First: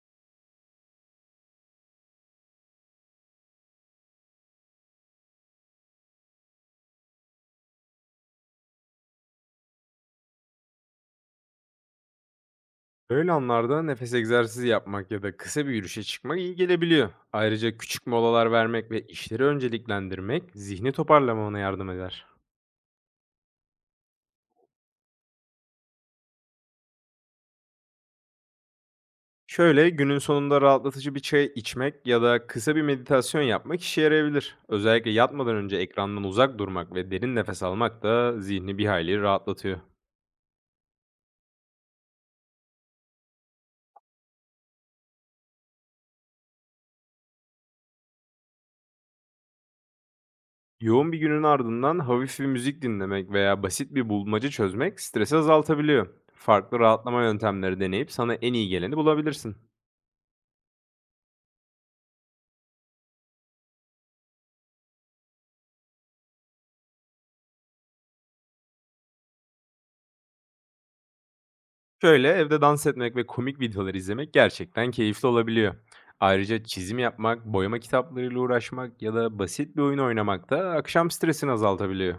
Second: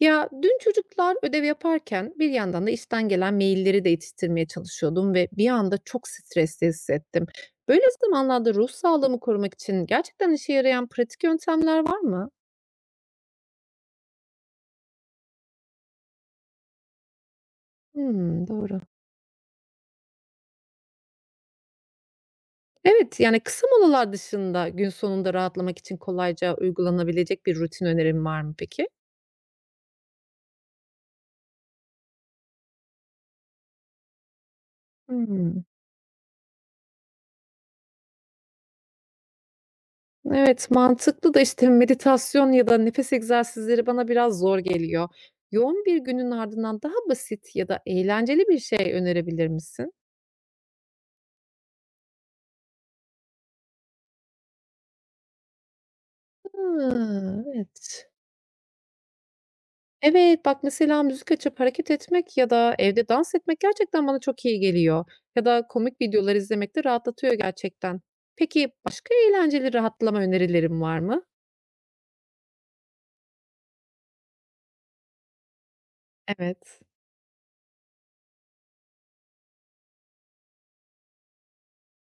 Ya dün çocuklar ödev yaparken bir yandan da işten gelen mailleri de yetiştirmeye çalışıyordum ve bir anda çok stresli hissettim. Böyle zamanlarda ruh sağlığımı korumak için gerçekten işe yarayan pratik yöntemler var mı? Böyle anlarda nefes egzersizi yapmak ya da kısa bir yürüyüşe çıkmak iyi gelebiliyor. Ayrıca küçük Hmm, molalar doğru. vermek ve işleri önceliklendirmek zihni toparlamana yardım eder. Evet, yani kısa molalar dışında gün sonunda rahatlamak için kolayca uygulanabilecek bir rutin önerim var mı peki? Şöyle günün sonunda rahatlatıcı bir çay içmek ya da kısa bir meditasyon yapmak işe yarayabilir. Özellikle yatmadan Hmm. önce ekrandan uzak durmak ve derin nefes almak da zihni bir hayli rahatlatıyor. Evet, mantıklı da, işte, meditasyon ya da nefes egzersizleri bana biraz zor geliyor. Yoğun bir günün ardından daha basit ya da eğlenceli bir şey önerebilir misin? Yoğun bir günün ardından hafif bir müzik dinlemek veya basit bir bulmaca çözmek stresi azaltabiliyor. Farklı rahatlama Hıı, yöntemleri evet. deneyip sana en iyi geleni bulabilirsin. Evet, bak, mesela müzik açıp hareket etmek ya da evde dans etmek gerçekten bana çok iyi geliyor ya da komik videolar izlemek de rahatlatıyor gerçekten. Peki başka eğlenceli rahatlama önerilerin var mı? Şöyle evde dans etmek ve komik videolar izlemek gerçekten keyifli olabiliyor. Ayrıca Evet. çizim yapmak, boyama kitaplarıyla uğraşmak ya da basit bir oyun oynamak da akşam stresini azaltabiliyor.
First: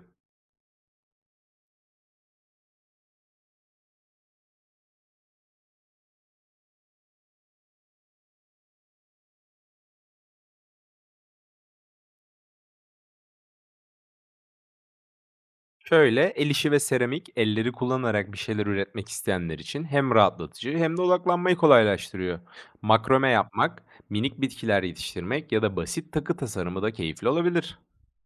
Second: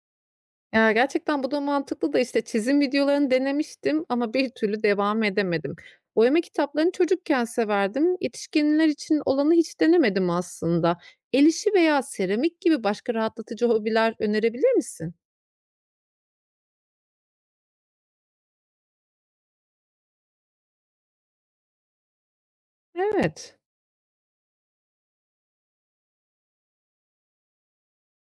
Ya, gerçekten bu da mantıklı da, işte, çizim videolarını denemiştim ama bir türlü devam edemedim. Boyama kitaplarını çocukken severdim. Yetişkinler için olanı hiç denemedim aslında. El işi veya seramik gibi başka rahatlatıcı hobiler önerebilir misin? Şöyle el işi ve seramik, elleri kullanarak bir şeyler üretmek isteyenler için hem rahatlatıcı hem de odaklanmayı kolaylaştırıyor. Makrome Evet. yapmak, minik bitkiler yetiştirmek ya da basit takı tasarımı da keyifli olabilir.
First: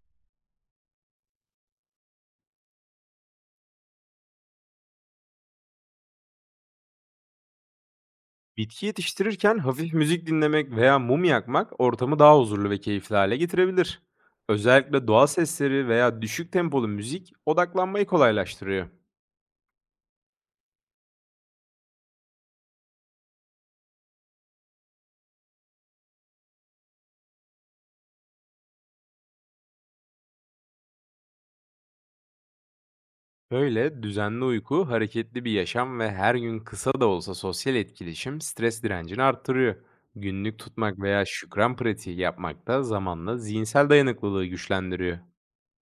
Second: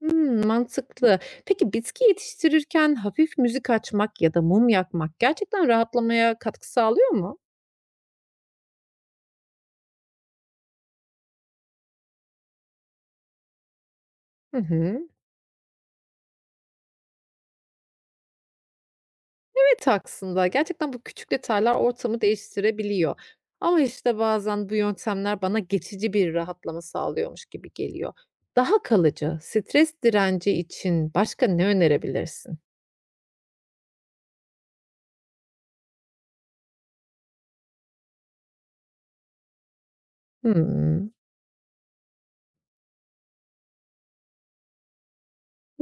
Hımm, mantıklı. Peki bitki yetiştirirken hafif müzik açmak ya da mum yakmak gerçekten rahatlamaya katkı sağlıyor mu? Bitki yetiştirirken hafif müzik dinlemek veya mum yakmak ortamı daha huzurlu ve keyifli hale getirebilir. Hı hı. Özellikle doğa sesleri veya düşük tempolu müzik odaklanmayı kolaylaştırıyor. Evet, aslında. Gerçekten bu küçük detaylar ortamı değiştirebiliyor. Ama işte bazen bu yöntemler bana geçici bir rahatlama sağlıyormuş gibi geliyor. Daha kalıcı, stres direnci için başka ne önerebilirsin? Böyle düzenli uyku, hareketli bir yaşam ve her gün kısa da olsa sosyal etkileşim stres direncini arttırıyor. Günlük tutmak Hımm. veya şükran pratiği yapmak da zamanla zihinsel dayanıklılığı güçlendiriyor.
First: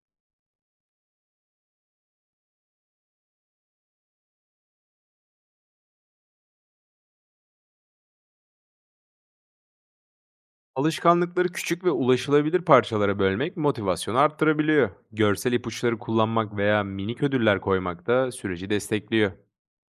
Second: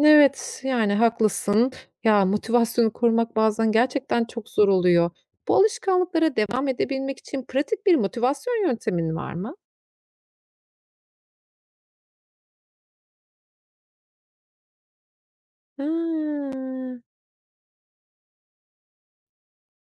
Evet, yani haklısın. Ya, motivasyonu korumak bazen gerçekten çok zor oluyor. Bu alışkanlıklara devam edebilmek için pratik bir motivasyon yöntemin var mı? Alışkanlıkları küçük ve ulaşılabilir parçalara bölmek motivasyonu arttırabiliyor. Görsel ipuçları kullanmak veya Hıı. minik ödüller koymak da süreci destekliyor.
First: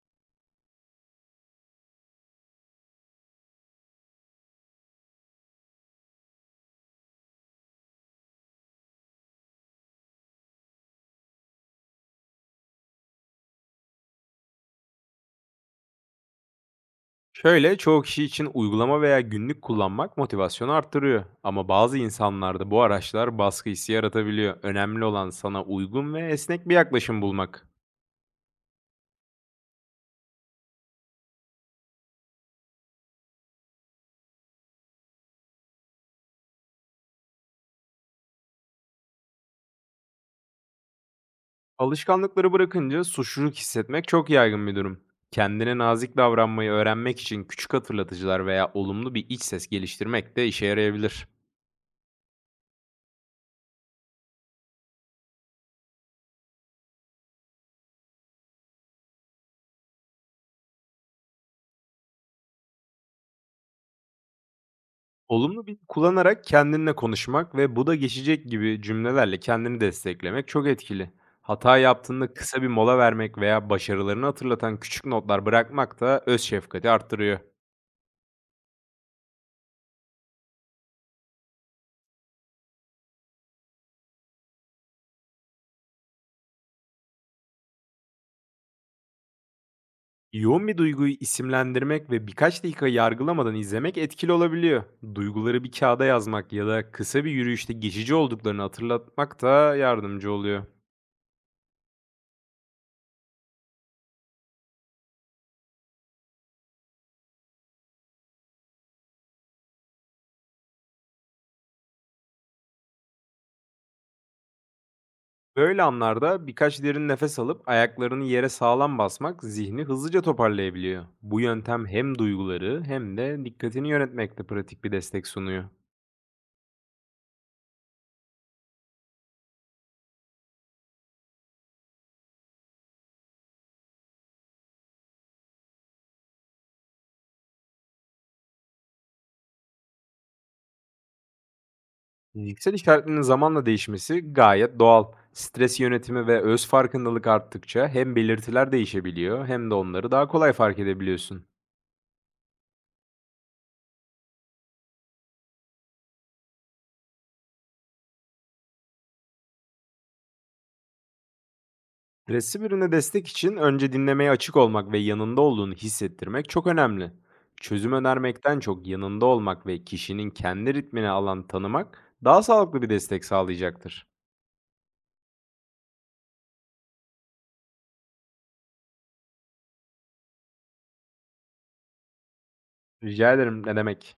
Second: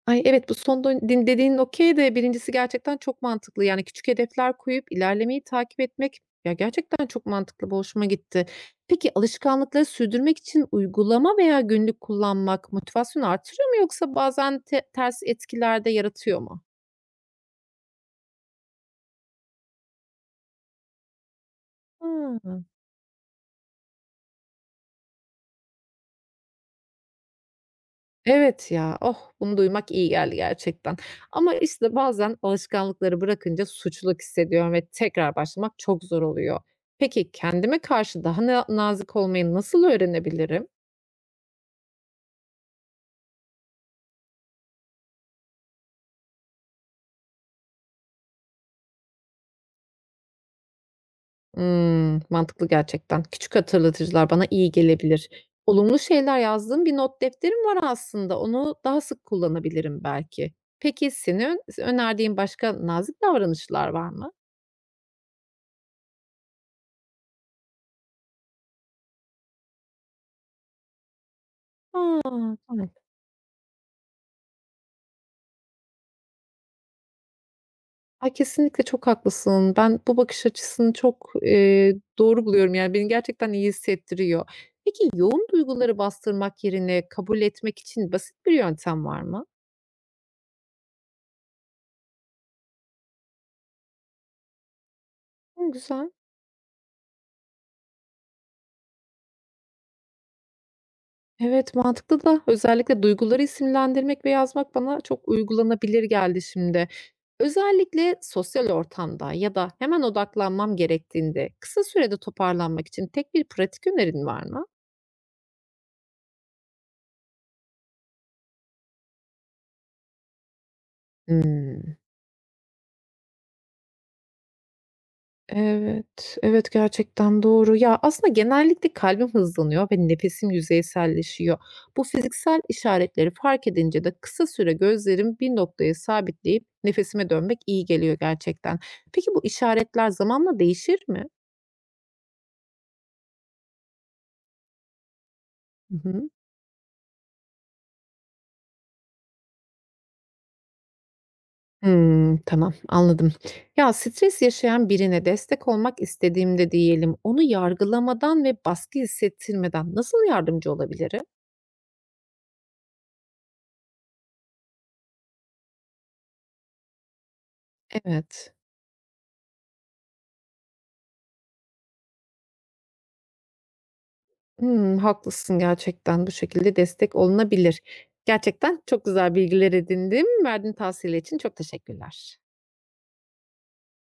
Ay, evet, bu son dön din dediğin okay de birincisi gerçekten çok mantıklı. Yani küçük hedefler koyup ilerlemeyi takip etmek, ya, gerçekten çok mantıklı, bu hoşuma gitti. Peki alışkanlıkları sürdürmek için uygulama veya günlük kullanmak motivasyonu artırıyor mu yoksa bazen ters etkiler de yaratıyor mu? Şöyle çoğu kişi için uygulama veya günlük kullanmak motivasyonu arttırıyor. Ama bazı Hıı. insanlarda bu araçlar baskı hissi yaratabiliyor. Önemli olan sana uygun ve esnek bir yaklaşım bulmak. Evet ya, oh, bunu duymak iyi geldi gerçekten. Ama işte bazen alışkanlıkları bırakınca suçluluk hissediyorum ve tekrar başlamak çok zor oluyor. Peki kendime karşı daha nazik olmayı nasıl öğrenebilirim? Alışkanlıkları bırakınca suçluluk hissetmek çok yaygın bir durum. Kendine nazik davranmayı öğrenmek için küçük hatırlatıcılar veya olumlu bir iç ses geliştirmek de işe yarayabilir. Hımm, mantıklı gerçekten. Küçük hatırlatıcılar bana iyi gelebilir. Olumlu şeyler yazdığım bir not defterim var aslında. Onu daha sık kullanabilirim belki. Peki senin önerdiğin başka nazik davranışlar var mı? Olumlu bir kullanarak kendinle konuşmak ve "Bu da geçecek." gibi cümlelerle kendini desteklemek çok etkili. Hata yaptığında kısa bir A! mola vermek veya başarılarını hatırlatan küçük notlar bırakmak da öz şefkati arttırıyor. Ay, kesinlikle çok haklısın. Ben bu bakış açısını çok, doğru buluyorum. Yani, beni gerçekten iyi hissettiriyor. Peki, yoğun duyguları bastırmak yerine kabul etmek için basit bir yöntem var mı? Yoğun bir duyguyu isimlendirmek ve birkaç dakika yargılamadan izlemek etkili olabiliyor. Duyguları Hımm, bir kağıda güzel. yazmak ya da kısa bir yürüyüşte geçici olduklarını hatırlatmak da yardımcı oluyor. Evet, mantıklı da özellikle duyguları isimlendirmek ve yazmak bana çok uygulanabilir geldi şimdi. Özellikle sosyal ortamda ya da hemen odaklanmam gerektiğinde kısa sürede toparlanmak için tek bir pratik önerin var mı? Böyle anlarda birkaç derin nefes alıp ayaklarını yere sağlam basmak zihni hızlıca toparlayabiliyor. Bu yöntem Hımm. hem duyguları hem de dikkatini yönetmekte pratik bir destek sunuyor. Evet, evet gerçekten doğru. Ya, aslında genellikle kalbim hızlanıyor ve nefesim yüzeyselleşiyor. Bu fiziksel işaretleri fark edince de kısa süre gözlerim bir noktaya sabitleyip nefesime dönmek iyi geliyor gerçekten. Peki bu işaretler zamanla değişir mi? Fiziksel işaretlerin zamanla değişmesi gayet doğal. Stres Hı yönetimi hı. ve öz farkındalık arttıkça hem belirtiler değişebiliyor hem de onları daha kolay fark edebiliyorsun. Hımm, tamam anladım. Ya, stres yaşayan birine destek olmak istediğimde diyelim, onu yargılamadan ve baskı hissettirmeden nasıl yardımcı olabilirim? Resim ürüne destek için önce dinlemeye açık olmak ve yanında olduğunu hissettirmek çok önemli. Çözüm Evet. önermekten çok yanında olmak ve kişinin kendi ritmini alan tanımak daha sağlıklı bir destek sağlayacaktır. Hımm, haklısın gerçekten. Bu şekilde destek olunabilir. Gerçekten çok güzel bilgiler edindim. Verdiğin tavsiyeler için çok teşekkürler. Rica ederim, ne demek.